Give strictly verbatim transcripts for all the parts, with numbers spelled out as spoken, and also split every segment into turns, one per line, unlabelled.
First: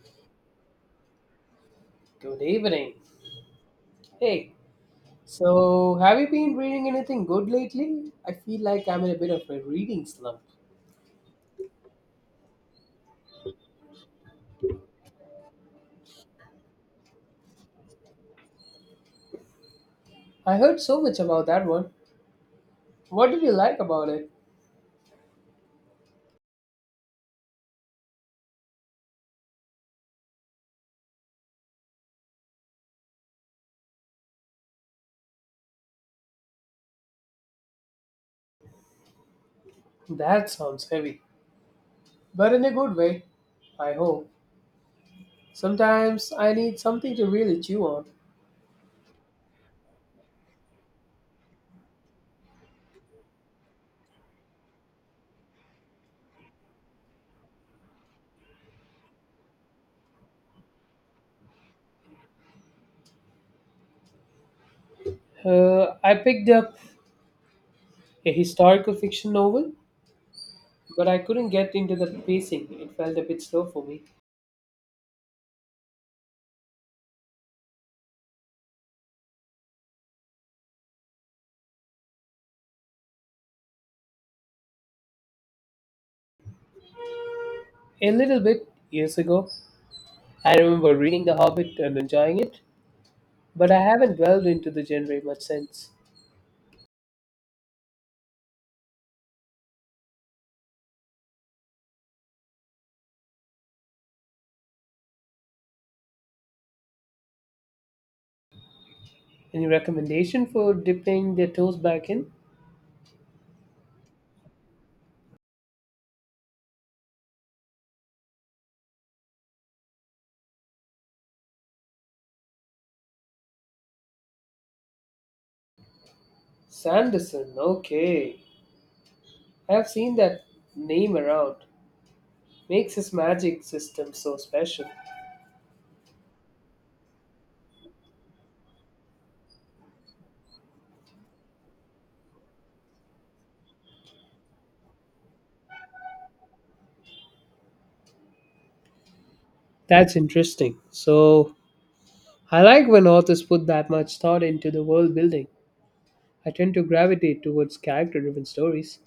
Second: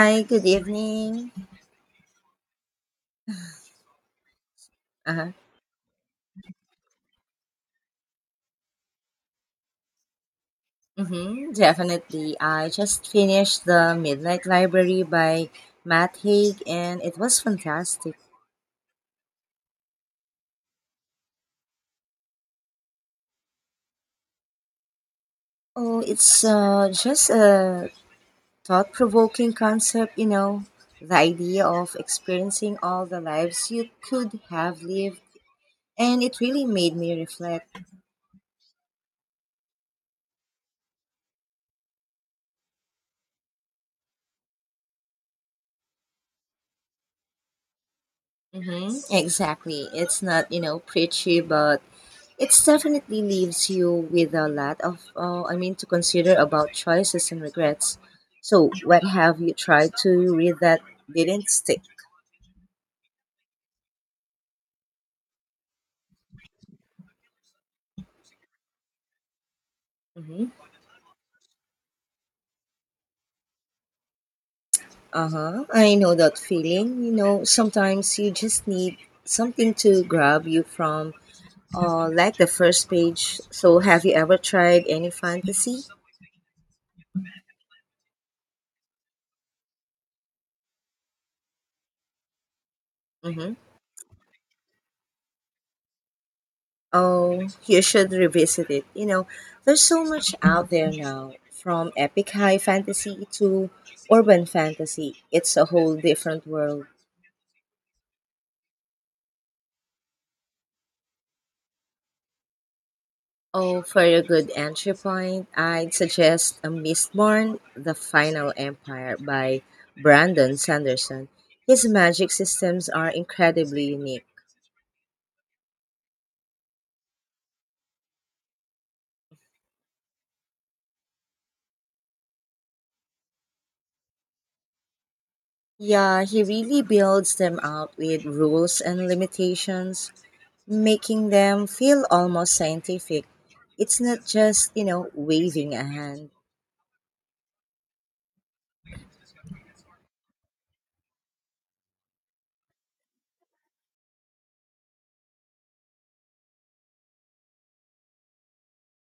Hi, good evening.
Good evening. Hey,
Uh-huh.
so have you been reading anything good lately? I feel like I'm in a bit of a reading slump.
Mm-hmm, definitely. I just finished The Midnight Library by Matt Haig and it was fantastic.
I heard so much about that one. What did you like about it?
Oh, it's uh, just a thought provoking concept, you know, the idea of experiencing all the lives you could have lived. And it really made me reflect.
That sounds heavy, but in a good way, I hope. Sometimes I need something to really chew on.
Mm-hmm, exactly. It's not, you know, preachy, but it definitely leaves you with a lot of, uh, I mean, to consider about choices and regrets. So, what have you tried to read that didn't stick?
Uh, I picked up a historical fiction novel,
Hmm.
but I couldn't get into the pacing. It felt a bit slow for me.
Uh huh. I know that feeling. You know, sometimes you just need something to grab you from, uh, like the first page. So, have you ever tried any fantasy?
A little bit years ago, I remember reading The Hobbit and enjoying it, but I haven't delved into the genre much since.
Oh, you should revisit it. You know, there's so much out there now, from epic high fantasy to urban fantasy. It's a whole different world.
Any recommendation for dipping their toes back in?
Oh, for a good entry point, I'd suggest A Mistborn, The Final Empire by Brandon Sanderson. His magic systems are incredibly unique.
Sanderson, okay. I have seen that name around. Makes his magic system so special.
Yeah, he really builds them out with rules and limitations, making them feel almost scientific. It's not just, you know, waving a hand.
That's interesting. So, I like when authors put that much thought into the world building. I tend to gravitate towards character driven stories.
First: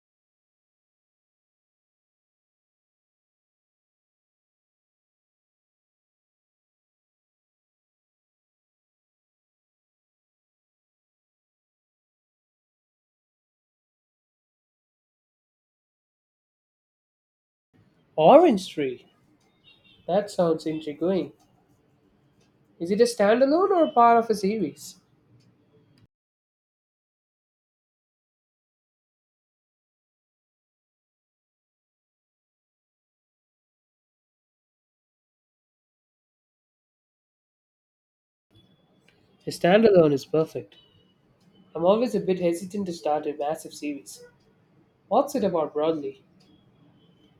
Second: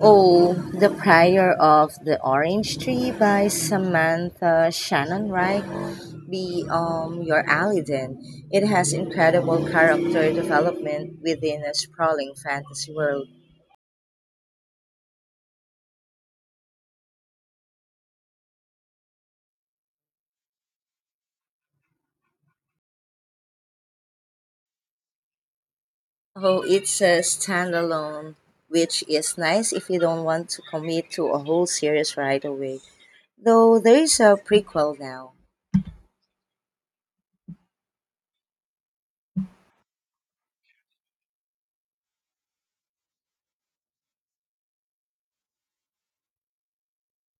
Oh, The Prior of the Orange Tree by Samantha Shannon Wright. Be um your alley then. It has incredible character development within a sprawling fantasy world.
Orange Tree, that sounds intriguing. Is it a standalone or a part of a series?
Oh, it's a standalone, which is nice if you don't want to commit to a whole series right away. Though there is a prequel now.
A standalone is perfect. I'm always a bit hesitant to start a massive series. What's it about broadly?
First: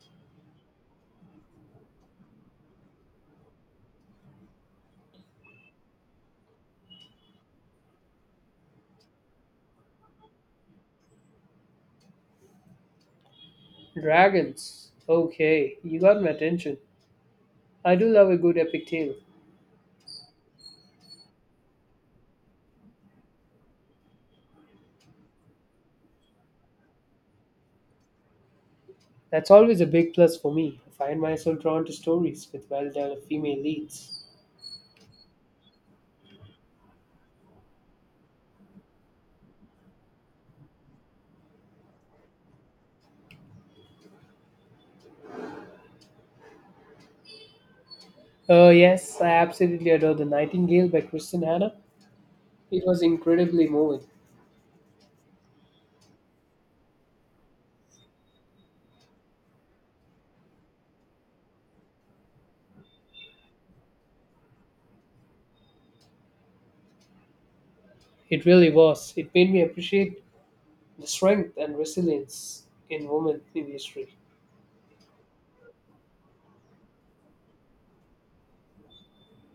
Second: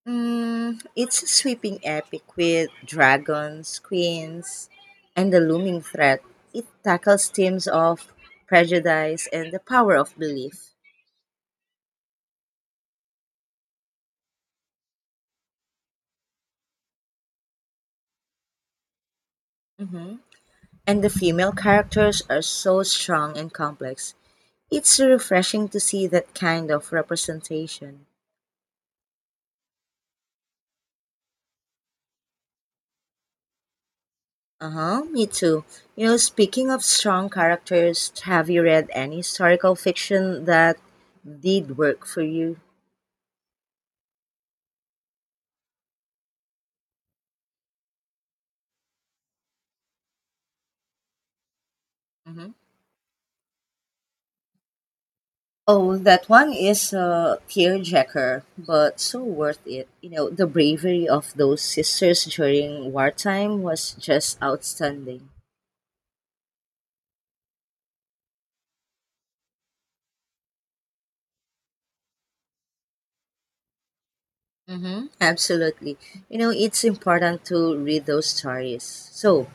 Mm, it's a sweeping epic with dragons, queens, and the looming threat. It tackles themes of prejudice and the power of belief.
Dragons. Okay, you got my attention. I do love a good epic tale.
Hmm. And the female characters are so strong and complex. It's refreshing to see that kind of representation.
That's always a big plus for me. I find myself drawn to stories with well developed female leads.
Uh huh, me too. You know, speaking of strong characters, have you read any historical fiction that did work for you?
Oh, yes, I absolutely adore The Nightingale by Kristen Hannah.
Hmm.
It was incredibly moving.
Oh, that one is a tearjerker, but so worth it. You know, the bravery of those sisters during wartime was just outstanding.
It really was. It made me appreciate the strength and resilience in women in history.
Mm-hmm. Absolutely. You know, it's important to read those stories. So,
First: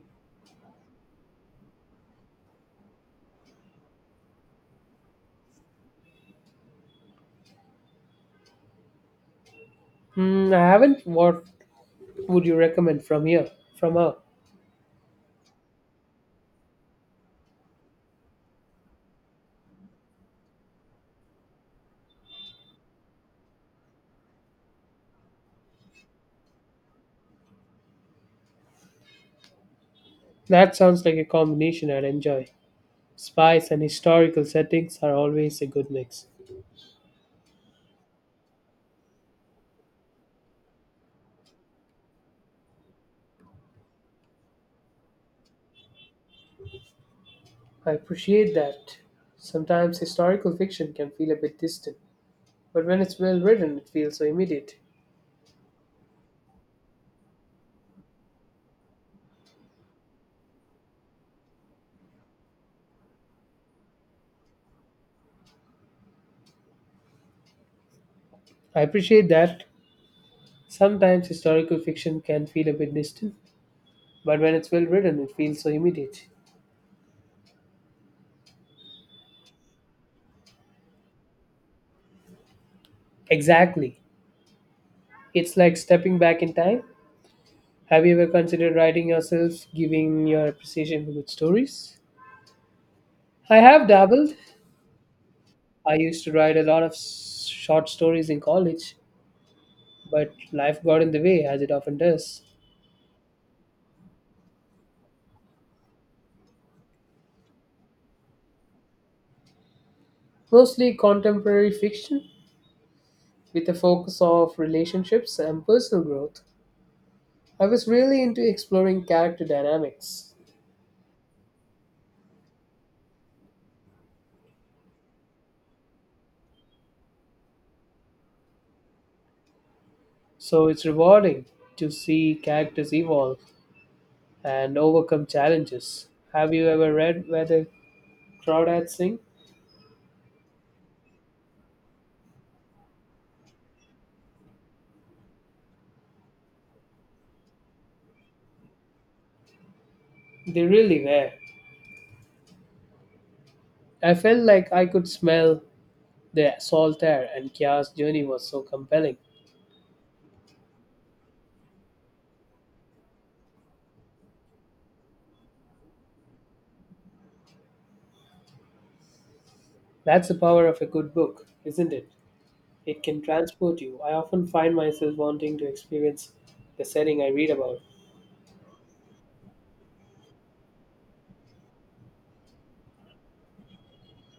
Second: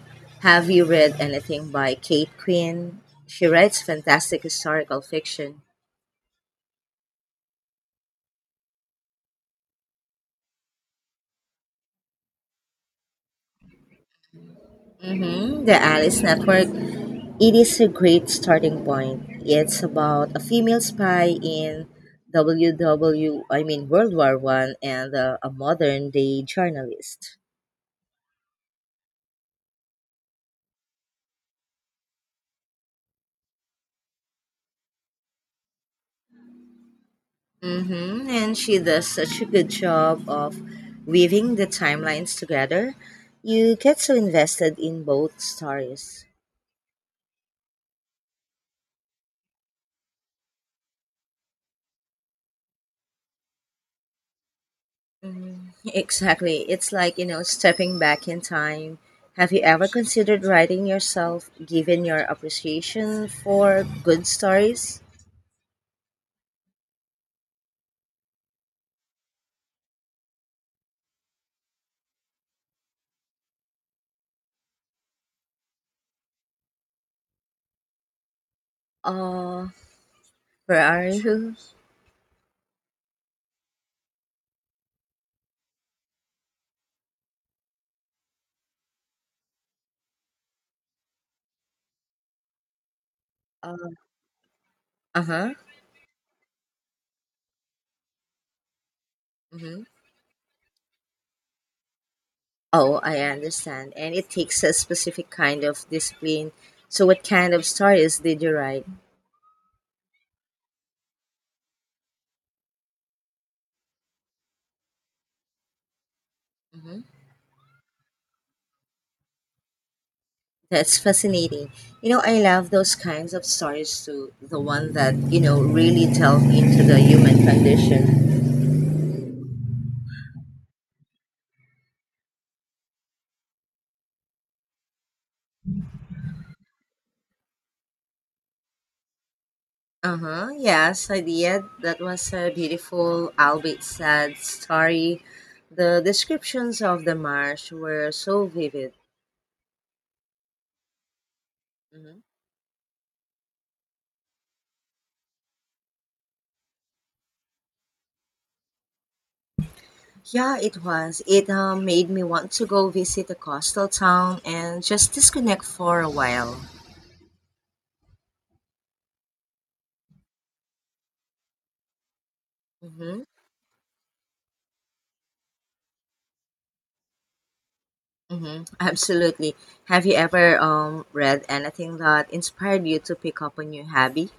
have you read anything by Kate Quinn? She writes fantastic historical fiction.
Hmm, I haven't. What would you recommend from here? From her?
Mm-hmm. The Alice Network. It is a great starting point. It's about a female spy in WW, I mean World War One, and uh, a modern day journalist.
That sounds like a combination I'd enjoy. Spice and historical settings are always a good mix.
Mm-hmm. And she does such a good job of weaving the timelines together. You get so invested in both stories.
I appreciate that. Sometimes historical fiction can feel a bit distant, but when it's well written, it feels so immediate.
Exactly. It's like, you know, stepping back in time. Have you ever considered writing yourself, given your appreciation for good stories?
I appreciate that. Sometimes historical fiction can feel a bit distant, but when it's well written, it feels so immediate.
Uh, For our who?
Exactly. It's like stepping back in time. Have you ever considered writing yourself, giving your appreciation to good stories? I
Uh
have dabbled.
huh.
I used to write a lot of s- short stories in college,
Hmm.
but life got in the way, as it often does.
Oh, I understand. And it takes a specific kind of discipline. So, what kind of stories did you write?
Mostly contemporary fiction, with a focus of relationships and personal growth.
Hmm.
I was really into exploring character dynamics,
That's fascinating. You know, I love those kinds of stories too. The one that, you know, really delve into the human condition.
so it's rewarding to see characters evolve and overcome challenges. Have you ever read Where the Crawdads Sing?
Uh huh. Yes, I did. That was a beautiful, albeit sad story. The descriptions of the marsh were so vivid.
They really were. I felt like I could smell the salt air, and Kia's journey was so compelling.
Yeah, it was. It uh, made me want to go visit a coastal town and just disconnect for a while.
That's the power of a good book, isn't it? It can
Mm-hmm.
transport you. I often find myself wanting to experience the setting I read about.
Mm-hmm. Absolutely. Have you ever um, read anything that inspired you to pick up a new hobby?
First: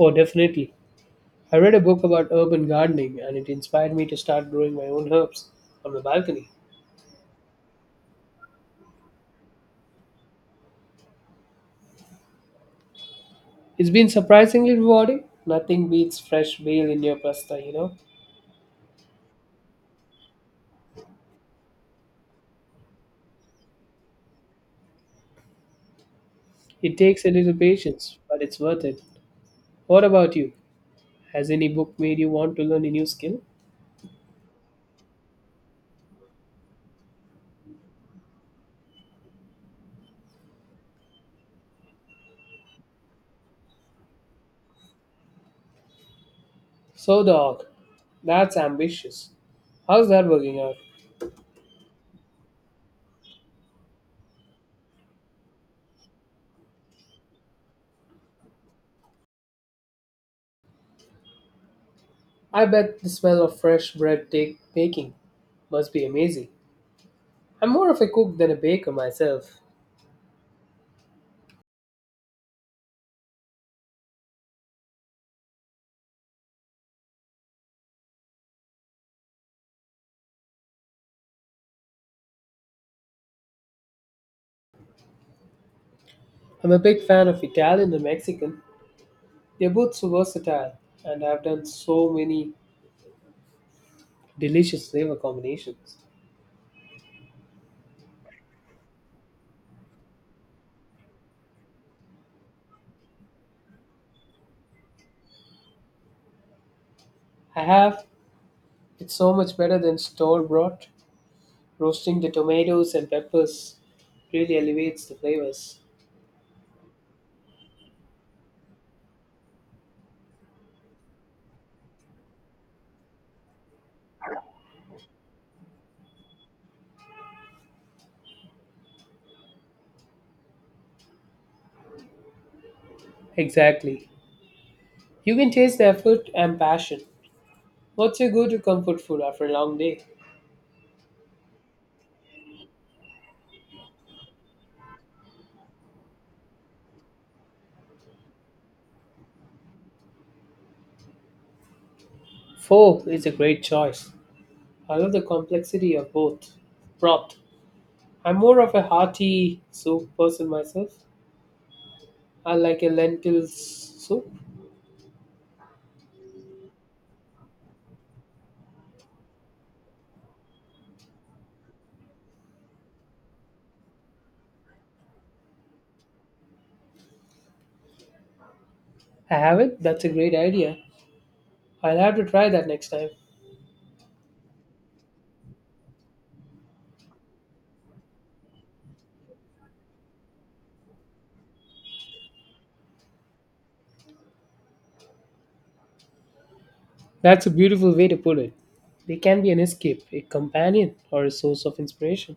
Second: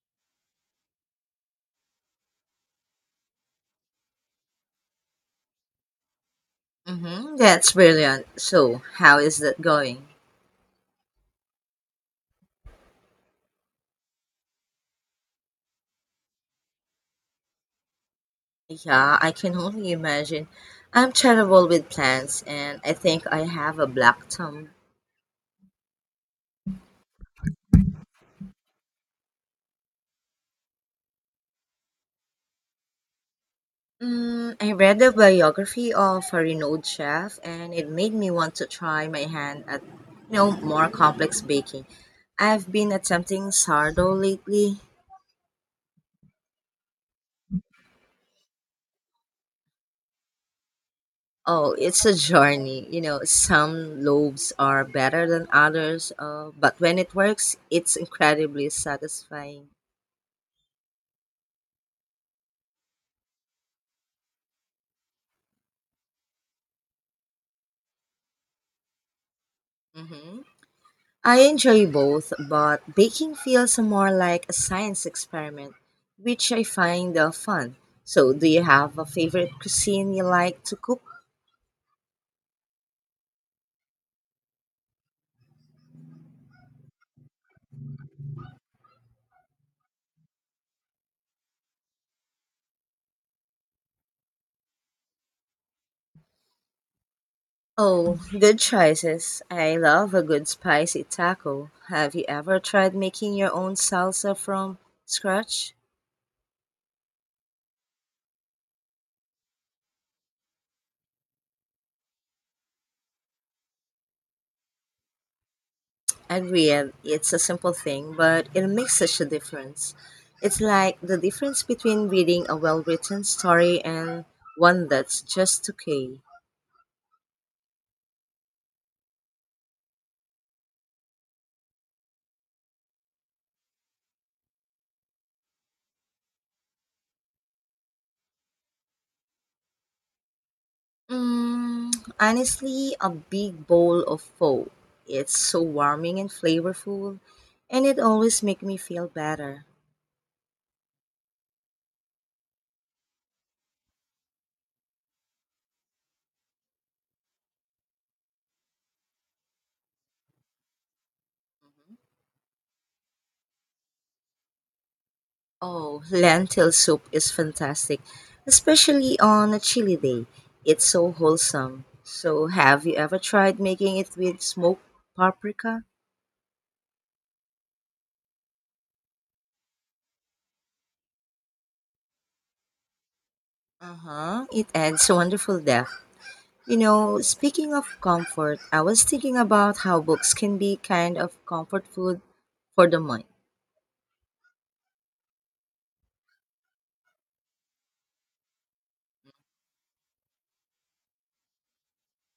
Oh, definitely. I read a book about urban gardening and it inspired me to start growing my own herbs on my balcony.
Mm-hmm. That's brilliant. So, how is that going?
It's been surprisingly rewarding. Nothing beats fresh basil in your pasta, you know.
Yeah, I can only imagine. I'm terrible with plants, and I think I have a black thumb.
It takes a little patience, but it's worth it. What about you? Has any book made you want to learn a new skill?
Mm, I read the biography of a renowned chef, and it made me want to try my hand at, you know, more complex baking. I've been attempting sourdough lately.
So, dog, that's ambitious. How's that working out?
Oh, it's a journey. You know, some loaves are better than others, uh, but when it works, it's incredibly satisfying.
I bet the smell of fresh bread take baking must be amazing. I'm more of a cook than a baker myself.
Hmm. I enjoy both, but baking feels more like a science experiment, which I find uh, fun. So, do you have a favorite cuisine you like to cook?
I'm a big fan of Italian and Mexican. They're both so versatile, and I've done so many delicious flavor combinations.
Oh, good choices. I love a good spicy taco. Have you ever tried making your own salsa from scratch?
I have. It's so much better than store bought. Roasting the tomatoes and peppers really elevates the flavors.
Agreed, it's a simple thing, but it makes such a difference. It's like the difference between reading a well written story and one that's just okay.
Exactly. You can taste the effort and passion. What's your go to comfort food after a long day?
Mm, honestly, a big bowl of pho. It's so warming and flavorful, and it always makes me feel better.
Pho is a great choice. I love the complexity of both. Broth. I'm more of a hearty soup person myself. I like a lentil soup.
Oh, lentil soup is fantastic, especially on a chilly day. It's so wholesome. So, have you ever tried making it with smoked paprika?
I have it. That's a great idea. I'll have to try that next time.
Uh huh. It adds wonderful depth. You know, speaking of comfort, I was thinking about how books can be kind of comfort food for the mind.
That's a beautiful way to put it. They can be an escape, a companion, or a source of inspiration.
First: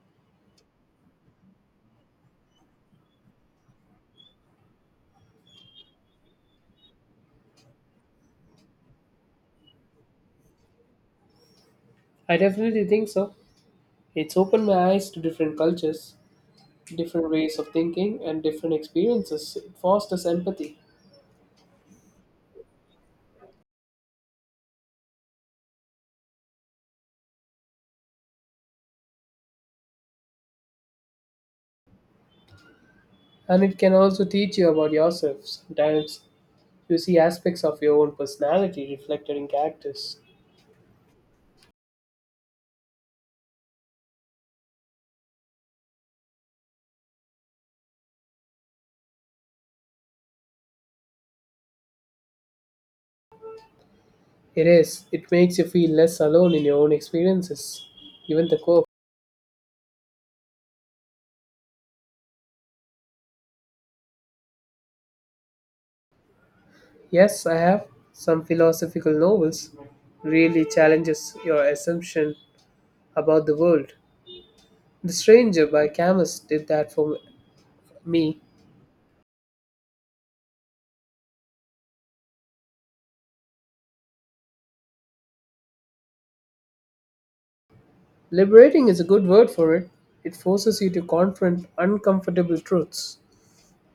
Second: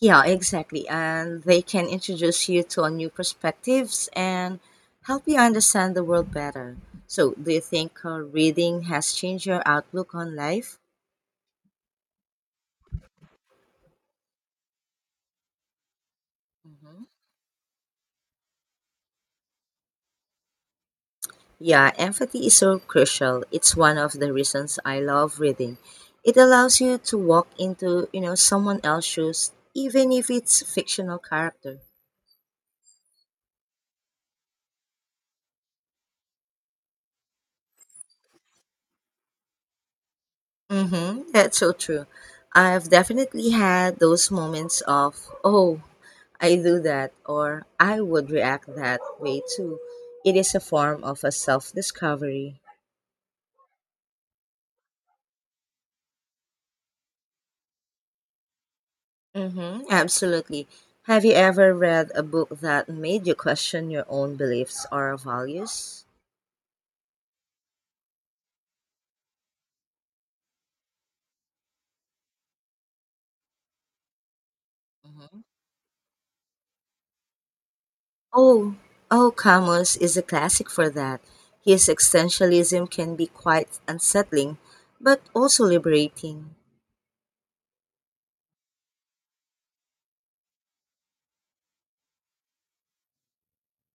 Yeah, exactly. And they can introduce you to a new perspectives and help you understand the world better. So, do you think uh, reading has changed your outlook on life?
I definitely think so. It's opened my eyes to different cultures,
Mhm.
different ways of thinking, and different experiences. It fosters empathy.
Yeah, empathy is so crucial. It's one of the reasons I love reading. It allows you to walk into, you know, someone else's shoes, even if it's fictional character.
And it can also teach you about yourself sometimes. You see aspects of your own personality reflected in characters.
Mm-hmm. That's so true. I've definitely had those moments of, oh, I do that, or I would react that way too. It is a form of a self discovery.
It is. It makes you feel less alone in your own experiences, even the core.
Mm-hmm, absolutely. Have you ever read a book that made you question your own beliefs or values?
Yes, I have. Some philosophical novels really challenges your assumption about the world. The
Hmm.
Stranger by Camus did that for me.
Oh, oh, Camus is a classic for that. His existentialism can be quite unsettling, but also liberating.
Liberating is a good word for it. It forces you to confront uncomfortable truths,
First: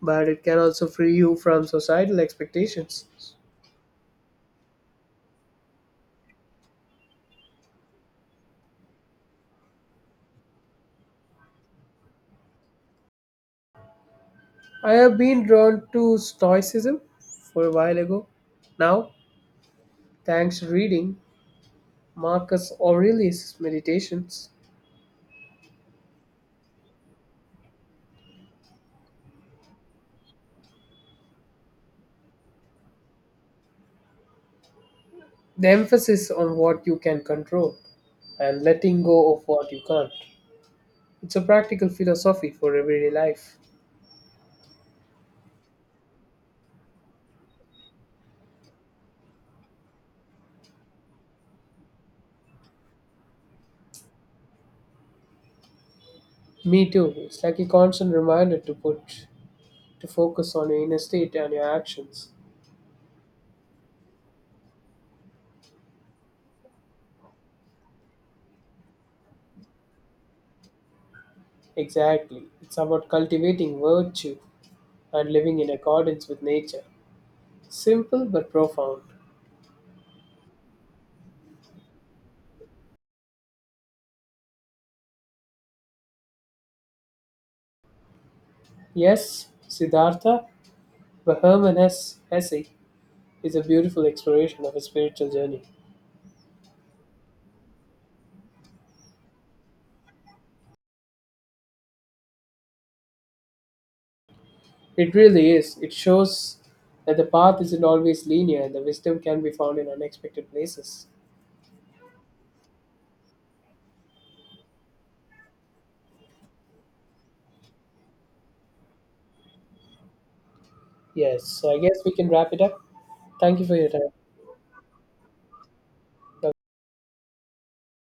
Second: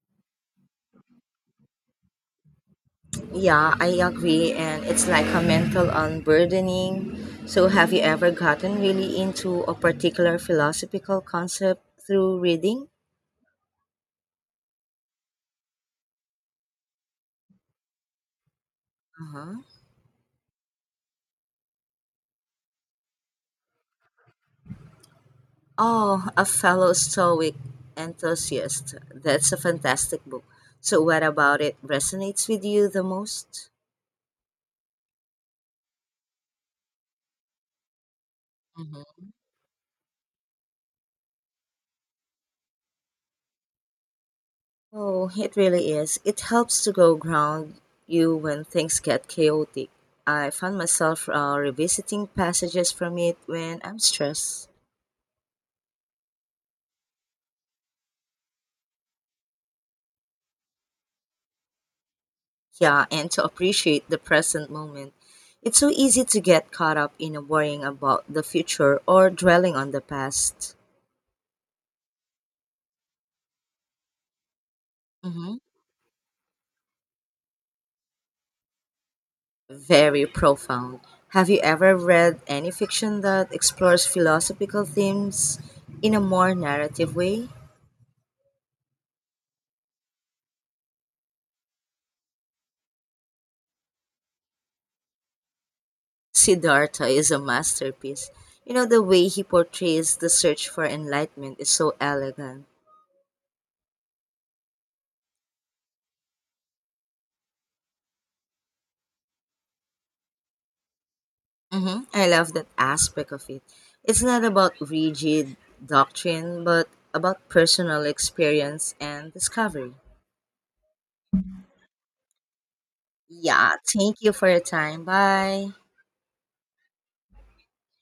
but it can also free you from societal expectations.
Yeah, I agree. And it's like a mental unburdening. So, have you ever gotten really into a particular philosophical concept through reading?
I have been drawn to Stoicism for a while ago. Now,
Uh-huh.
thanks to reading Marcus Aurelius' meditations,
Oh, A Fellow Stoic Enthusiast. That's a fantastic book. So, what about it resonates with you the most?
the emphasis on what you can control and letting
Mhm.
go of what you can't. It's a practical philosophy for everyday life.
Oh, it really is. It helps to go ground you when things get chaotic. I found myself uh, revisiting passages from it when I'm stressed.
Me too. It's like a constant reminder to put to focus on your inner state and your actions.
Yeah, and to appreciate the present moment. It's so easy to get caught up in worrying about the future or dwelling on the past.
Exactly. It's about cultivating virtue and
Hmm.
living in accordance with nature. Simple but profound.
Very profound. Have you ever read any fiction that explores philosophical themes in a more narrative way?
Yes, Siddhartha Vahaman's essay is a beautiful exploration of a spiritual journey.
Siddhartha is a masterpiece. You know, the way he portrays the search for enlightenment is so elegant.
It really is. It shows that the path isn't always linear and the wisdom can be found in unexpected places.
hmm I love that aspect of it. It's not about rigid doctrine, but about personal experience and discovery.
Yes, so I guess we can wrap it up. Thank you for
Yeah,
your time.
thank you for your time. Bye.
Bye.